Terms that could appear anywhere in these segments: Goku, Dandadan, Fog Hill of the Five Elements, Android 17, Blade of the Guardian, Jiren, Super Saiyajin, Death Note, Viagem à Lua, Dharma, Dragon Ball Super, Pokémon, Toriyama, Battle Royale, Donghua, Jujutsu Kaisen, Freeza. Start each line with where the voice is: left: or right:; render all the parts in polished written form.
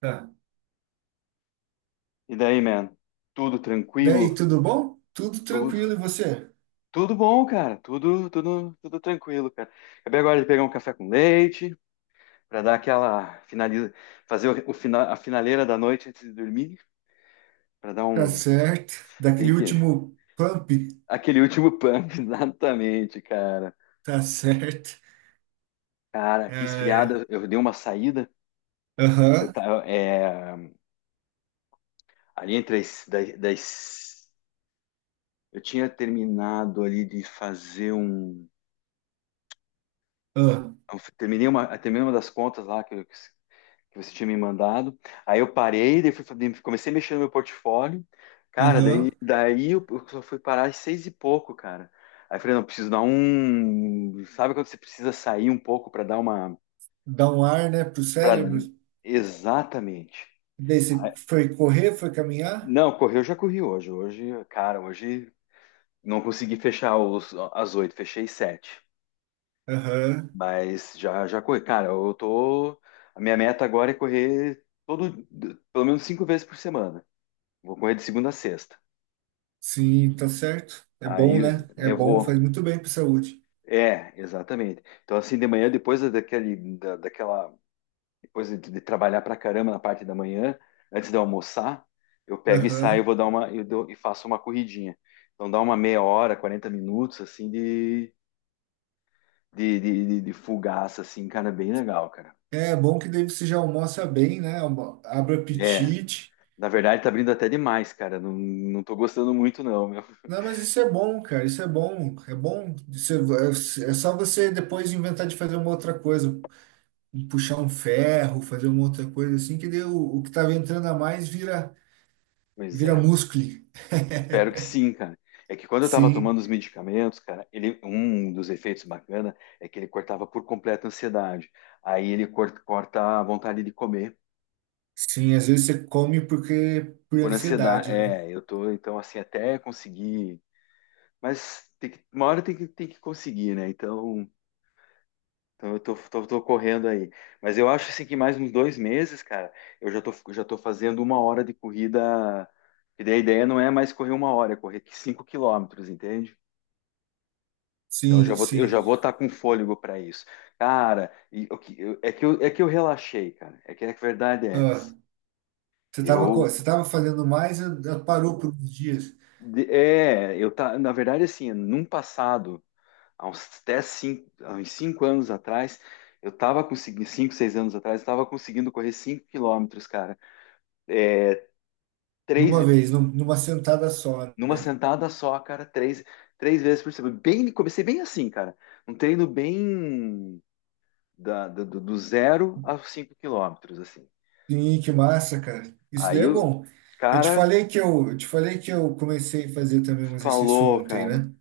right: Tá.
left: E daí, man? Tudo
right: Daí,
left: tranquilo?
right: tudo bom? Tudo
left: Tudo,
right: tranquilo, e você?
left: tudo bom, cara. Tudo, tudo, tudo tranquilo, cara. Acabei agora de pegar um café com leite para dar aquela finaliza, fazer a finaleira da noite antes de dormir, para dar
right: Tá
left: um,
right: certo.
left: tem
right: Daquele
left: que
right: último pump,
left: aquele último pump, exatamente, cara.
right: tá certo.
left: Cara, que
right: É,
left: esfriada, eu dei uma saída. Eu
right: aham,
left: tava, ali entre as, das, das- eu tinha terminado ali de fazer um,
right: ah,
left: eu terminei terminei uma das contas lá que eu que você tinha me mandado. Aí eu parei, daí fui, comecei a mexer no meu portfólio. Cara, daí,
right: aham.
left: daí eu só fui parar às seis e pouco, cara. Aí eu falei, não, preciso dar um. Sabe quando você precisa sair um pouco para dar uma.
right: Dá um ar, né, pro
left: Pra...
right: cérebro.
left: Exatamente.
right: Daí
left: Aí-
right: você foi correr, foi caminhar?
left: Não, correr eu já corri hoje. Hoje, cara, hoje não consegui fechar as 8, fechei 7.
right: Aham,
left: Mas já corri. Cara, eu tô. A minha meta agora é correr todo, pelo menos 5 vezes por semana. Vou correr de segunda a sexta.
right: sim, tá certo. É bom,
left: Aí
right: né? É
left: eu
right: bom, faz
left: vou.
right: muito bem pra saúde.
left: É, exatamente. Então, assim, de manhã, depois daquela. Depois de trabalhar pra caramba na parte da manhã, antes de eu almoçar, eu pego e saio,
right: Aham.
left: vou dar uma. Eu dou- e faço uma corridinha. Então, dá uma meia hora, 40 minutos, assim, de fugaça, assim, cara, bem legal, cara.
right: É bom que daí você já almoça bem, né? Almo- abre o
left: É,
right: apetite.
left: na verdade, tá abrindo até demais, cara. Não, não tô gostando muito, não, meu.
right: Não, mas isso é bom, cara. Isso é bom. É bom. Você- é é só você depois inventar de fazer uma outra coisa, puxar um ferro, fazer uma outra coisa assim, que daí o que tava entrando a mais vira,
left: Pois
right: vira
left: é.
right: músculo.
left: Espero que sim, cara. É que quando eu tava
right: Sim,
left: tomando os medicamentos, cara, ele, um dos efeitos bacana é que ele cortava por completo a ansiedade. Aí corta a vontade de comer
right: sim. Às vezes você come porque por
left: por ansiedade.
right: ansiedade, né?
left: É, eu tô, então, assim, até conseguir. Mas tem que, uma hora tem que conseguir, né? Então, então eu tô correndo aí. Mas eu acho, assim, que mais uns 2 meses, cara, eu já tô fazendo uma hora de corrida. E daí a ideia não é mais correr uma hora, é correr 5 quilômetros, entende? Então
right: Sim,
left: eu já
right: sim.
left: vou estar com fôlego para isso. Cara, e o é que é que eu relaxei, cara. É que a verdade é
right: Ah,
left: essa.
right: você tava, co-
left: Eu,
right: você tava fazendo mais, ah, parou por uns dias,
left: de- é, eu tá, na verdade, assim, num passado, há uns 5 anos atrás, eu tava conseguindo, 5, 6 anos atrás, eu tava conseguindo correr 5 quilômetros, cara. Três, ve-
right: numa vez, num- numa sentada só,
left: numa
right: né?
left: sentada só, cara, três vezes por semana. Bem, comecei bem assim, cara. Um treino bem do do zero aos 5 quilômetros, assim.
right: Sim, que massa, cara. Isso daí
left: Aí
right: é
left: o
right: bom. Eu te
left: cara
right: falei que eu te falei que eu comecei a fazer também um exercício
left: falou,
right: ontem,
left: cara.
right: né?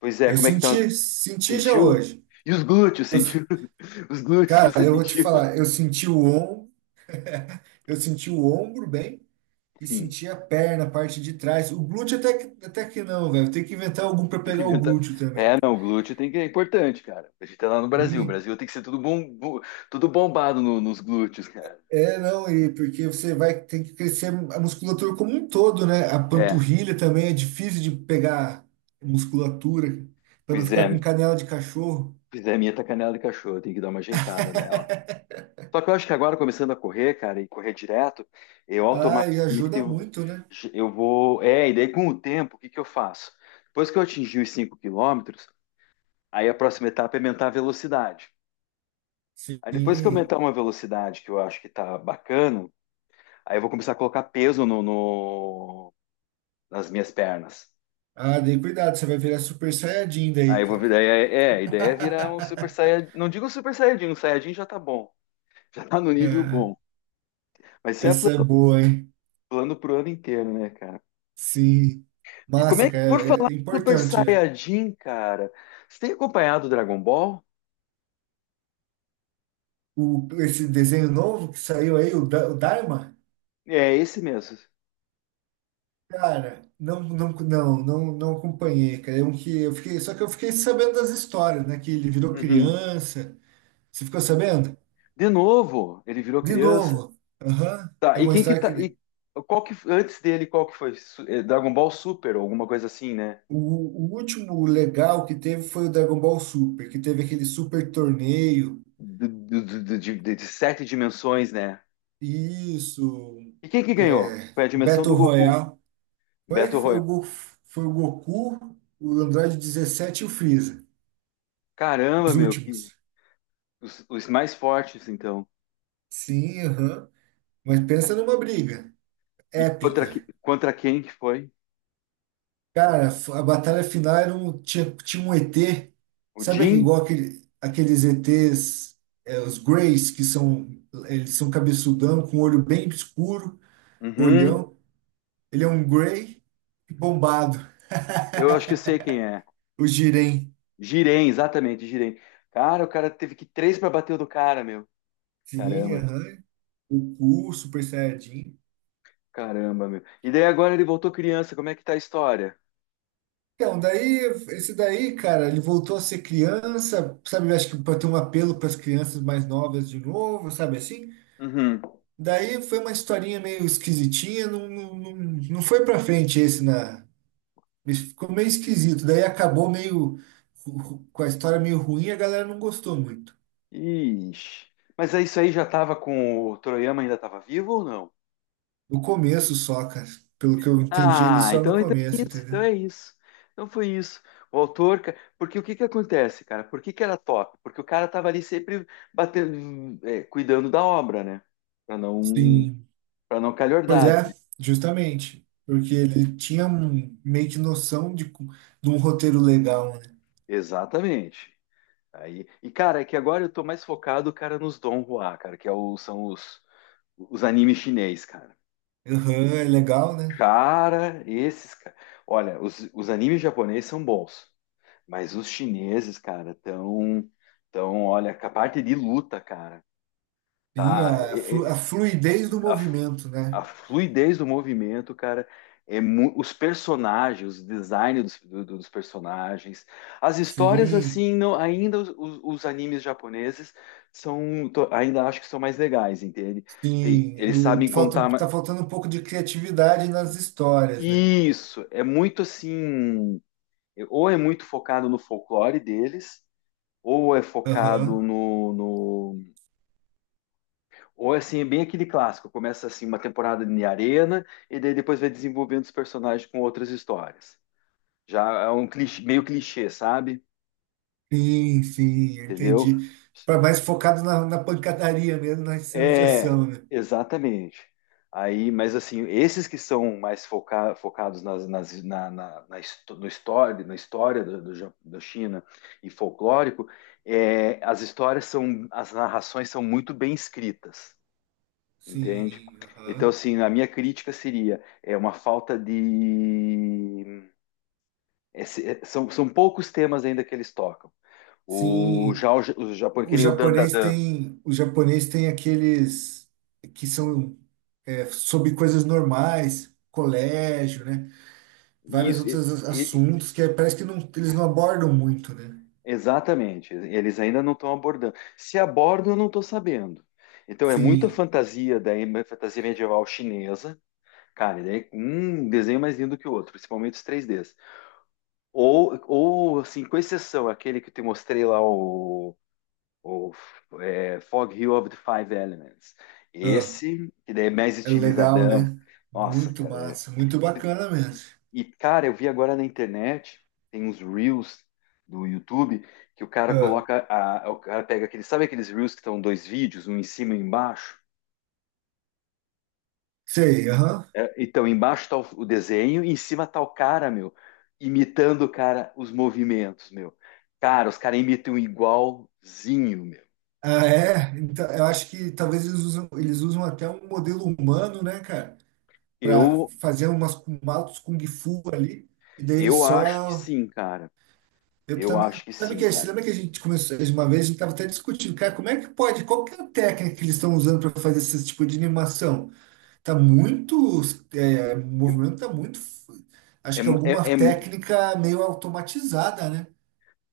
left: Pois é,
right: Eu
left: como é que tá?
right: senti, senti já
left: Sentiu?
right: hoje.
left: E os glúteos,
right: Eu-
left: sentiu? Os glúteos
right: cara,
left: você
right: eu vou te
left: sentiu?
right: falar, eu senti o ombro, eu senti o ombro bem e
left: Sim,
right: senti a perna, a parte de trás. O glúteo até que não, velho. Tem que inventar algum para
left: tem que
right: pegar o
left: inventar.
right: glúteo também.
left: É, não, o glúteo tem que é importante, cara. A gente tá lá no Brasil. O
right: E-
left: Brasil tem que ser tudo bom, bo- tudo bombado nos glúteos, cara.
right: é, não, e porque você vai ter que crescer a musculatura como um todo, né? A
left: É,
right: panturrilha também é difícil de pegar musculatura para não
left: pois
right: ficar com
left: é,
right: canela de cachorro.
left: pois é, minha tá canela de cachorro, tem que dar uma ajeitada nela. Só que eu acho que agora, começando a correr, cara, e correr direto, eu
right: Ah, e
left: automaticamente
right: ajuda muito, né?
left: eu vou. É, e daí com o tempo, o que que eu faço? Depois que eu atingir os 5 quilômetros, aí a próxima etapa é aumentar a velocidade. Aí depois que eu
right: Sim.
left: aumentar uma velocidade que eu acho que tá bacana, aí eu vou começar a colocar peso nas minhas pernas.
right: Ah, daí cuidado, você vai virar super saiyajin
left: Aí
right: daí,
left: eu vou
right: cara.
left: virar. A ideia é virar um super saiyajin. Não digo super saiyajin, um saiyajin já tá bom. Já tá no nível
right: É,
left: bom. Mas isso é
right: essa é boa, hein?
left: plano pro ano inteiro, né, cara?
right: Sim.
left: E como
right: Massa,
left: é que, por
right: cara,
left: falar
right: é, é
left: em Super
right: importante, né?
left: Saiyajin, cara, você tem acompanhado o Dragon Ball?
right: O, esse desenho novo que saiu aí, o, Da- o Dharma,
left: É esse mesmo.
right: cara, não acompanhei, cara. É um que eu fiquei, só que eu fiquei sabendo das histórias, né? Que ele virou
left: Uhum.
right: criança. Você ficou sabendo?
left: De novo, ele virou
right: De
left: criança.
right: novo. Aham.
left: Tá,
right: É
left: e
right: uma
left: quem que
right: história
left: tá.
right: que.
left: E qual que, antes dele, qual que foi? Dragon Ball Super, ou alguma coisa assim, né?
right: O último legal que teve foi o Dragon Ball Super, que teve aquele super torneio.
left: De 7 dimensões, né?
right: Isso.
left: E quem que ganhou?
right: É,
left: Foi a dimensão do
right: Battle
left: Goku,
right: Royale. Foi,
left: Battle
right: foi o,
left: Royale.
right: Go- foi o Goku, o Android 17 e o Freeza.
left: Caramba,
right: Os
left: meu, que
right: últimos.
left: os mais fortes, então.
right: Sim, aham. Mas pensa numa briga
left: E
right: épica.
left: contra quem que foi?
right: Cara, a batalha final era um, tinha, tinha um ET,
left: O
right: sabe aquele-
left: Jin?
right: igual aquele, aqueles ETs, é, os Greys, que são, eles são cabeçudão, com olho bem escuro,
left: Uhum.
right: olhão. Ele é um Grey bombado.
left: Eu acho que eu sei quem é.
right: O Jiren.
left: Giren, exatamente, Giren. Cara, o cara teve que três para bater o do cara, meu.
right: Sim,
left: Caramba,
right: aham. O Ku, Super Saiyajin.
left: caramba, meu. E daí agora ele voltou criança, como é que tá a história?
right: Então, daí, esse daí, cara, ele voltou a ser criança, sabe? Acho que para ter um apelo para as crianças mais novas de novo, sabe assim?
left: Uhum.
right: Daí foi uma historinha meio esquisitinha, não foi pra frente esse na. Ficou meio esquisito. Daí acabou meio ru- ru- com a história meio ruim, a galera não gostou muito.
left: Ixi. Mas é isso aí já tava com o Toriyama ainda tava vivo ou não?
right: No começo só, cara. Pelo que eu entendi ele
left: Ah,
right: só no
left: então, então é
right: começo,
left: isso,
right: entendeu?
left: então é isso. Então foi isso. O autor, ca- porque o que que acontece, cara? Por que que era top? Porque o cara tava ali sempre batendo, é, cuidando da obra, né? Para não,
right: Sim.
left: para não
right: Pois
left: calhordar.
right: é, justamente. Porque ele tinha um, meio que noção de, co- de um roteiro legal, né?
left: Exatamente. Aí, e cara, é que agora eu tô mais focado, cara, nos Donghua, cara, que é são os animes chinês, cara.
right: Aham, é legal, né?
left: Cara, esses, cara. Olha, os animes japoneses são bons, mas os chineses, cara, tão, olha, a parte de luta, cara,
right: Sim,
left: tá?
right: a, flu- a fluidez do
left: A,
right: movimento,
left: a
right: né?
left: fluidez do movimento, cara, é mu- os personagens, o design dos personagens, as histórias
right: Sim.
left: assim, não, ainda os animes japoneses são, to- ainda acho que são mais legais, entende? Tem-
right: Sim,
left: eles sabem
right: o- falta,
left: contar
right: tá
left: ma-
right: faltando um pouco de criatividade nas histórias, né?
left: isso, é muito assim, ou é muito focado no folclore deles, ou é focado
right: Aham.
left: no. Ou assim, é bem aquele clássico, começa assim uma temporada de arena e daí depois vai desenvolvendo os personagens com outras histórias. Já é um clichê, meio clichê, sabe?
right: Sim, sim,
left: Entendeu?
right: entendi. Para mais focado na, na pancadaria mesmo, nas cenas de
left: É,
right: ação, né?
left: exatamente. Aí, mas assim, esses que são mais foca- focados na, histó- no história, na história Ja- da China e folclórico, é, as histórias são, as narrações são muito bem escritas. Entende?
right: Sim,
left: Então,
right: aham.
left: assim, a minha crítica seria é uma falta de. São, são poucos temas ainda que eles tocam. O,
right: Sim,
left: já, o, ja, o Japão, que nem o Dandadan.
right: o japonês tem aqueles que são é, sobre coisas normais, colégio, né? Vários
left: Isso,
right: outros
left: e-
right: assuntos que é- parece que não, eles não abordam muito, né?
left: exatamente. Eles ainda não estão abordando. Se abordam, eu não estou sabendo. Então, é muita
right: Sim.
left: fantasia, daí, é fantasia medieval chinesa. Cara, e daí, um desenho mais lindo que o outro, principalmente os 3Ds. Ou assim, com exceção, aquele que eu te mostrei lá, o. O é, Fog Hill of the Five Elements. Esse, que daí é mais
right: É legal,
left: estilizadão.
right: né?
left: Nossa,
right: Muito
left: cara. É-
right: massa, muito bacana mesmo.
left: E, cara, eu vi agora na internet, tem uns Reels do YouTube, que o cara
right: Ah,
left: coloca, a- o cara pega aqueles, sabe aqueles Reels que estão 2 vídeos, um em cima e um embaixo?
right: sei, aham.
left: É, então, embaixo tá o desenho e em cima tá o cara, meu, imitando, cara, os movimentos, meu. Cara, os caras imitam igualzinho, meu.
right: Ah, é? Então, eu acho que talvez eles usam até um modelo humano, né, cara? Pra
left: Eu,
right: fazer umas maltos Kung Fu ali. E daí eles
left: eu acho que
right: só.
left: sim, cara.
right: Eu
left: Eu
right: também.
left: acho que
right: Sabe
left: sim,
right: que, você
left: cara.
right: lembra que a gente começou uma vez, a gente tava até discutindo, cara, como é que pode? Qual que é a técnica que eles estão usando para fazer esse tipo de animação? Tá muito. É, o
left: É,
right: movimento tá muito. F-
left: é,
right: Acho que alguma
left: é, é
right: técnica meio automatizada, né?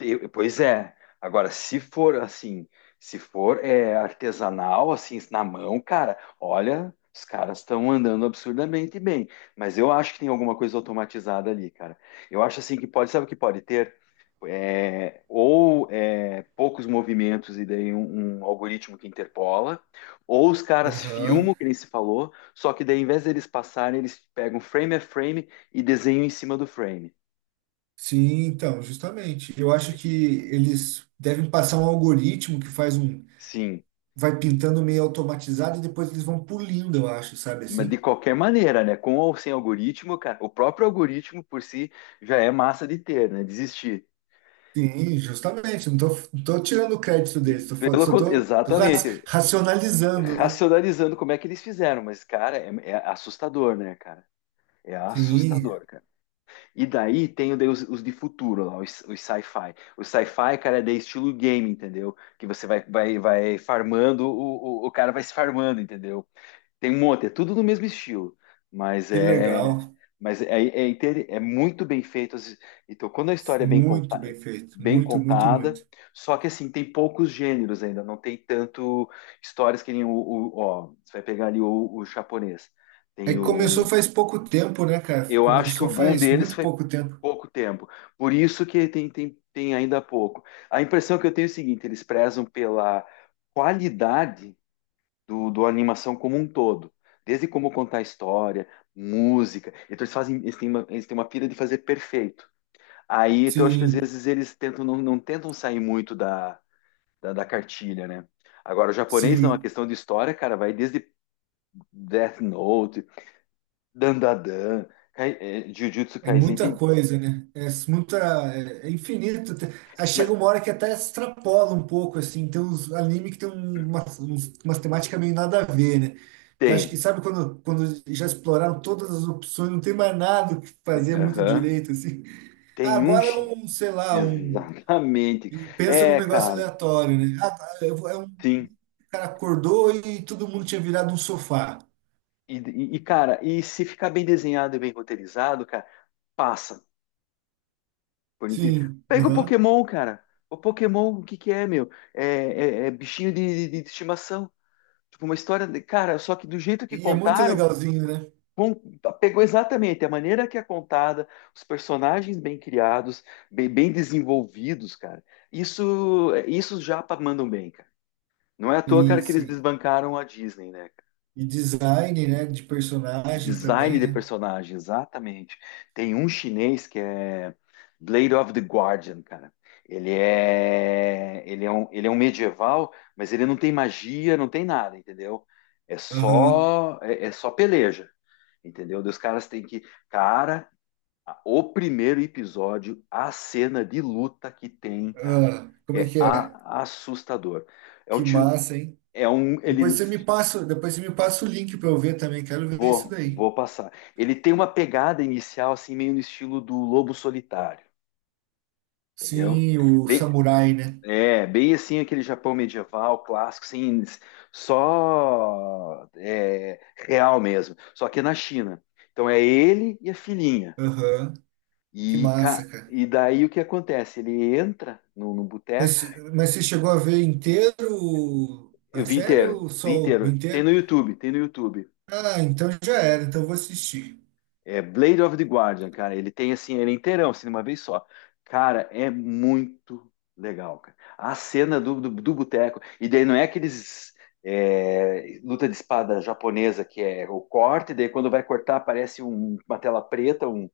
left: Eu- Pois é. Agora, se for assim, se for é, artesanal, assim, na mão, cara, olha, os caras estão andando absurdamente bem. Mas eu acho que tem alguma coisa automatizada ali, cara. Eu acho assim que pode, sabe o que pode ter? É, ou é, poucos movimentos e daí um, um algoritmo que interpola, ou os caras
right: Aham.
left: filmam, que nem se falou, só que daí, em vez deles passarem, eles pegam frame a frame e desenham em cima do frame.
right: Sim, então, justamente. Eu acho que eles devem passar um algoritmo que faz um,
left: Sim.
right: vai pintando meio automatizado e depois eles vão pulindo, eu acho, sabe
left: Mas de
right: assim?
left: qualquer maneira, né? Com ou sem algoritmo, cara, o próprio algoritmo por si já é massa de ter, né? Desistir.
right: Sim, justamente. Não tô tirando o crédito deles, tô, falando-
left: Pelo,
right: só
left: cont-
right: tô, tô ra-
left: exatamente.
right: racionalizando, né?
left: Racionalizando como é que eles fizeram, mas, cara, é assustador, né, cara? É
right: Sim,
left: assustador, cara. E daí tem daí os de futuro lá, os sci-fi. O sci-fi, cara, é de estilo game, entendeu? Que você vai, vai farmando, o cara vai se farmando, entendeu? Tem um monte, é tudo do mesmo estilo, mas
right: que
left: é,
right: legal.
left: mas é, é, inter- é muito bem feito. As- Então, quando a história é
right: Muito bem feito.
left: bem
right: Muito, muito,
left: contada,
right: muito.
left: só que assim, tem poucos gêneros ainda, não tem tanto histórias que nem ó, você vai pegar ali o japonês.
right: É
left: Tem
right: que começou
left: o,
right: faz pouco tempo, né, cara?
left: eu acho que o
right: Começou
left: boom
right: faz
left: deles
right: muito
left: foi
right: pouco tempo.
left: pouco tempo, por isso que tem ainda pouco. A impressão que eu tenho é o seguinte, eles prezam pela qualidade do animação como um todo. Desde como contar história, música. Então eles fazem, eles têm uma pira de fazer perfeito. Aí então, eu acho que às
right: Sim,
left: vezes eles tentam, não, não tentam sair muito da, da cartilha, né? Agora, o japonês não, a
right: sim.
left: questão de história, cara, vai desde Death Note, Dandadan, Kai, eh, Jujutsu
right: É
left: Kaisen,
right: muita
left: tem,
right: coisa, né? É muita, é é infinito. Te- Aí chega
left: mas
right: uma hora que até extrapola um pouco, assim. Tem uns anime que tem um- umas, uns- umas temáticas meio nada a ver, né? Que acho
left: tem,
right: que, sabe, quando já exploraram todas as opções, não tem mais nada o que fazer muito
left: aham.
right: direito, assim. Ah,
left: Tem um,
right: agora é
left: chi-
right: um, sei lá, um.
left: exatamente,
right: E pensa num
left: é,
right: negócio
left: cara,
right: aleatório, né? Ah, tá, eu vou- é um
left: sim.
right: cara acordou e todo mundo tinha virado um sofá.
left: E, e, cara, e se ficar bem desenhado e bem roteirizado, cara, passa. Por incrível.
right: Sim,
left: Pega o
right: aham.
left: Pokémon, cara. O Pokémon, o que que é, meu? É- é bichinho de estimação. Tipo, uma história. De- Cara, só que do jeito que
right: E é muito
left: contaram,
right: legalzinho, né?
left: com- pegou exatamente a maneira que é contada, os personagens bem criados, bem, bem desenvolvidos, cara. Isso, é, isso os japa mandam bem, cara. Não é à toa,
right: Sim,
left: cara, que eles
right: sim.
left: desbancaram a Disney, né?
right: E design, né? De personagens
left: Design
right: também,
left: de
right: né?
left: personagem, exatamente. Tem um chinês que é Blade of the Guardian, cara. Ele é um medieval, mas ele não tem magia, não tem nada, entendeu? É
right: Aham.
left: só, é, é só peleja, entendeu? Daí os caras têm que, cara, a- o primeiro episódio, a cena de luta que tem, cara,
right: Ah, como
left: é
right: é?
left: a- assustador. É um,
right: Que
left: tio-
right: massa, hein?
left: é um,
right: Depois
left: ele.
right: você me passa, depois você me passa o link para eu ver também. Quero ver isso
left: Vou,
right: daí.
left: vou passar. Ele tem uma pegada inicial, assim, meio no estilo do Lobo Solitário, entendeu?
right: Sim, o
left: Bem,
right: samurai, né?
left: é, bem assim aquele Japão medieval, clássico, assim, só é, real mesmo. Só que é na China. Então é ele e a filhinha.
right: Aham. Que
left: E, ca-
right: massa, cara.
left: e daí o que acontece? Ele entra no boteco,
right: Mas, mas você chegou a ver inteiro
left: eu
right: a
left: vi
right: série
left: inteiro,
right: ou só
left: vi
right: o
left: inteiro. Tem
right: inteiro?
left: no YouTube, tem no YouTube.
right: Ah, então já era. Então eu vou assistir.
left: É Blade of the Guardian, cara. Ele tem assim, ele é inteirão, assim, de uma vez só. Cara, é muito legal, cara. A cena do boteco. E daí não é aqueles. É, luta de espada japonesa que é o corte, daí quando vai cortar aparece um- uma tela preta, um,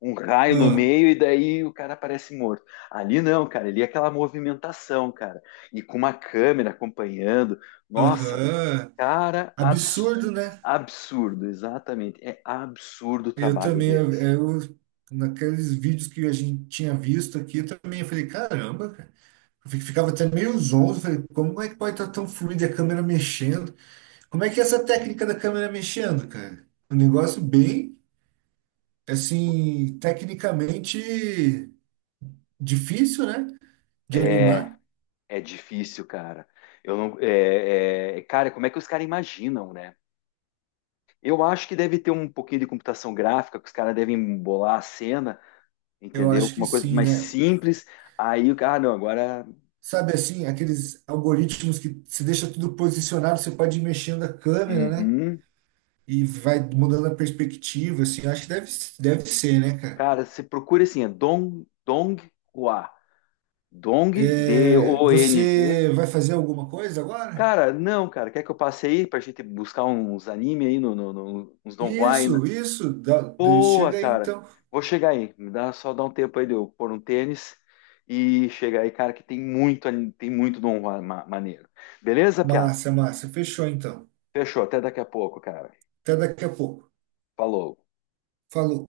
left: um raio no
right: Ah,
left: meio, e daí o cara aparece morto. Ali não, cara, ali é aquela movimentação, cara, e com uma câmera acompanhando. Nossa,
right: aham.
left: cara,
right: Absurdo,
left: absurdo,
right: né?
left: absurdo, exatamente. É absurdo o
right: Eu
left: trabalho
right: também,
left: deles.
right: eu- naqueles vídeos que a gente tinha visto aqui, eu também falei, caramba, cara. Eu fi- ficava até meio zonzo, falei, como é que pode estar tão fluido a câmera mexendo? Como é que é essa técnica da câmera mexendo, cara? Um negócio bem, assim, tecnicamente difícil, né? De
left: É,
right: animar.
left: é difícil, cara. Eu não, é, cara, como é que os caras imaginam, né? Eu acho que deve ter um pouquinho de computação gráfica, que os caras devem bolar a cena,
right: Eu
left: entendeu?
right: acho
left: Com
right: que
left: uma coisa
right: sim,
left: mais
right: né?
left: simples. Aí o cara, ah, não, agora,
right: Sabe assim, aqueles algoritmos que se deixa tudo posicionado, você pode ir mexendo a câmera, né?
left: uhum.
right: E vai mudando a perspectiva, assim, eu acho que deve, deve ser, né, cara?
left: Cara, você procura assim, é Dong, Donghua. Dong,
right: É,
left: DONG.
right: você vai fazer alguma coisa agora?
left: Cara, não, cara. Quer que eu passe aí pra gente buscar uns anime aí, uns Don Juan, né?
right: Isso, dá- de-
left: Boa,
right: chega aí
left: cara.
right: então.
left: Vou chegar aí. Me dá só dá um tempo aí de eu pôr um tênis e chegar aí, cara, que tem muito, anime- tem muito Don Juan ma- maneiro. Beleza, Piá?
right: Massa, massa, fechou então.
left: Fechou. Até daqui a pouco, cara.
right: Até daqui a pouco.
left: Falou.
right: Falou.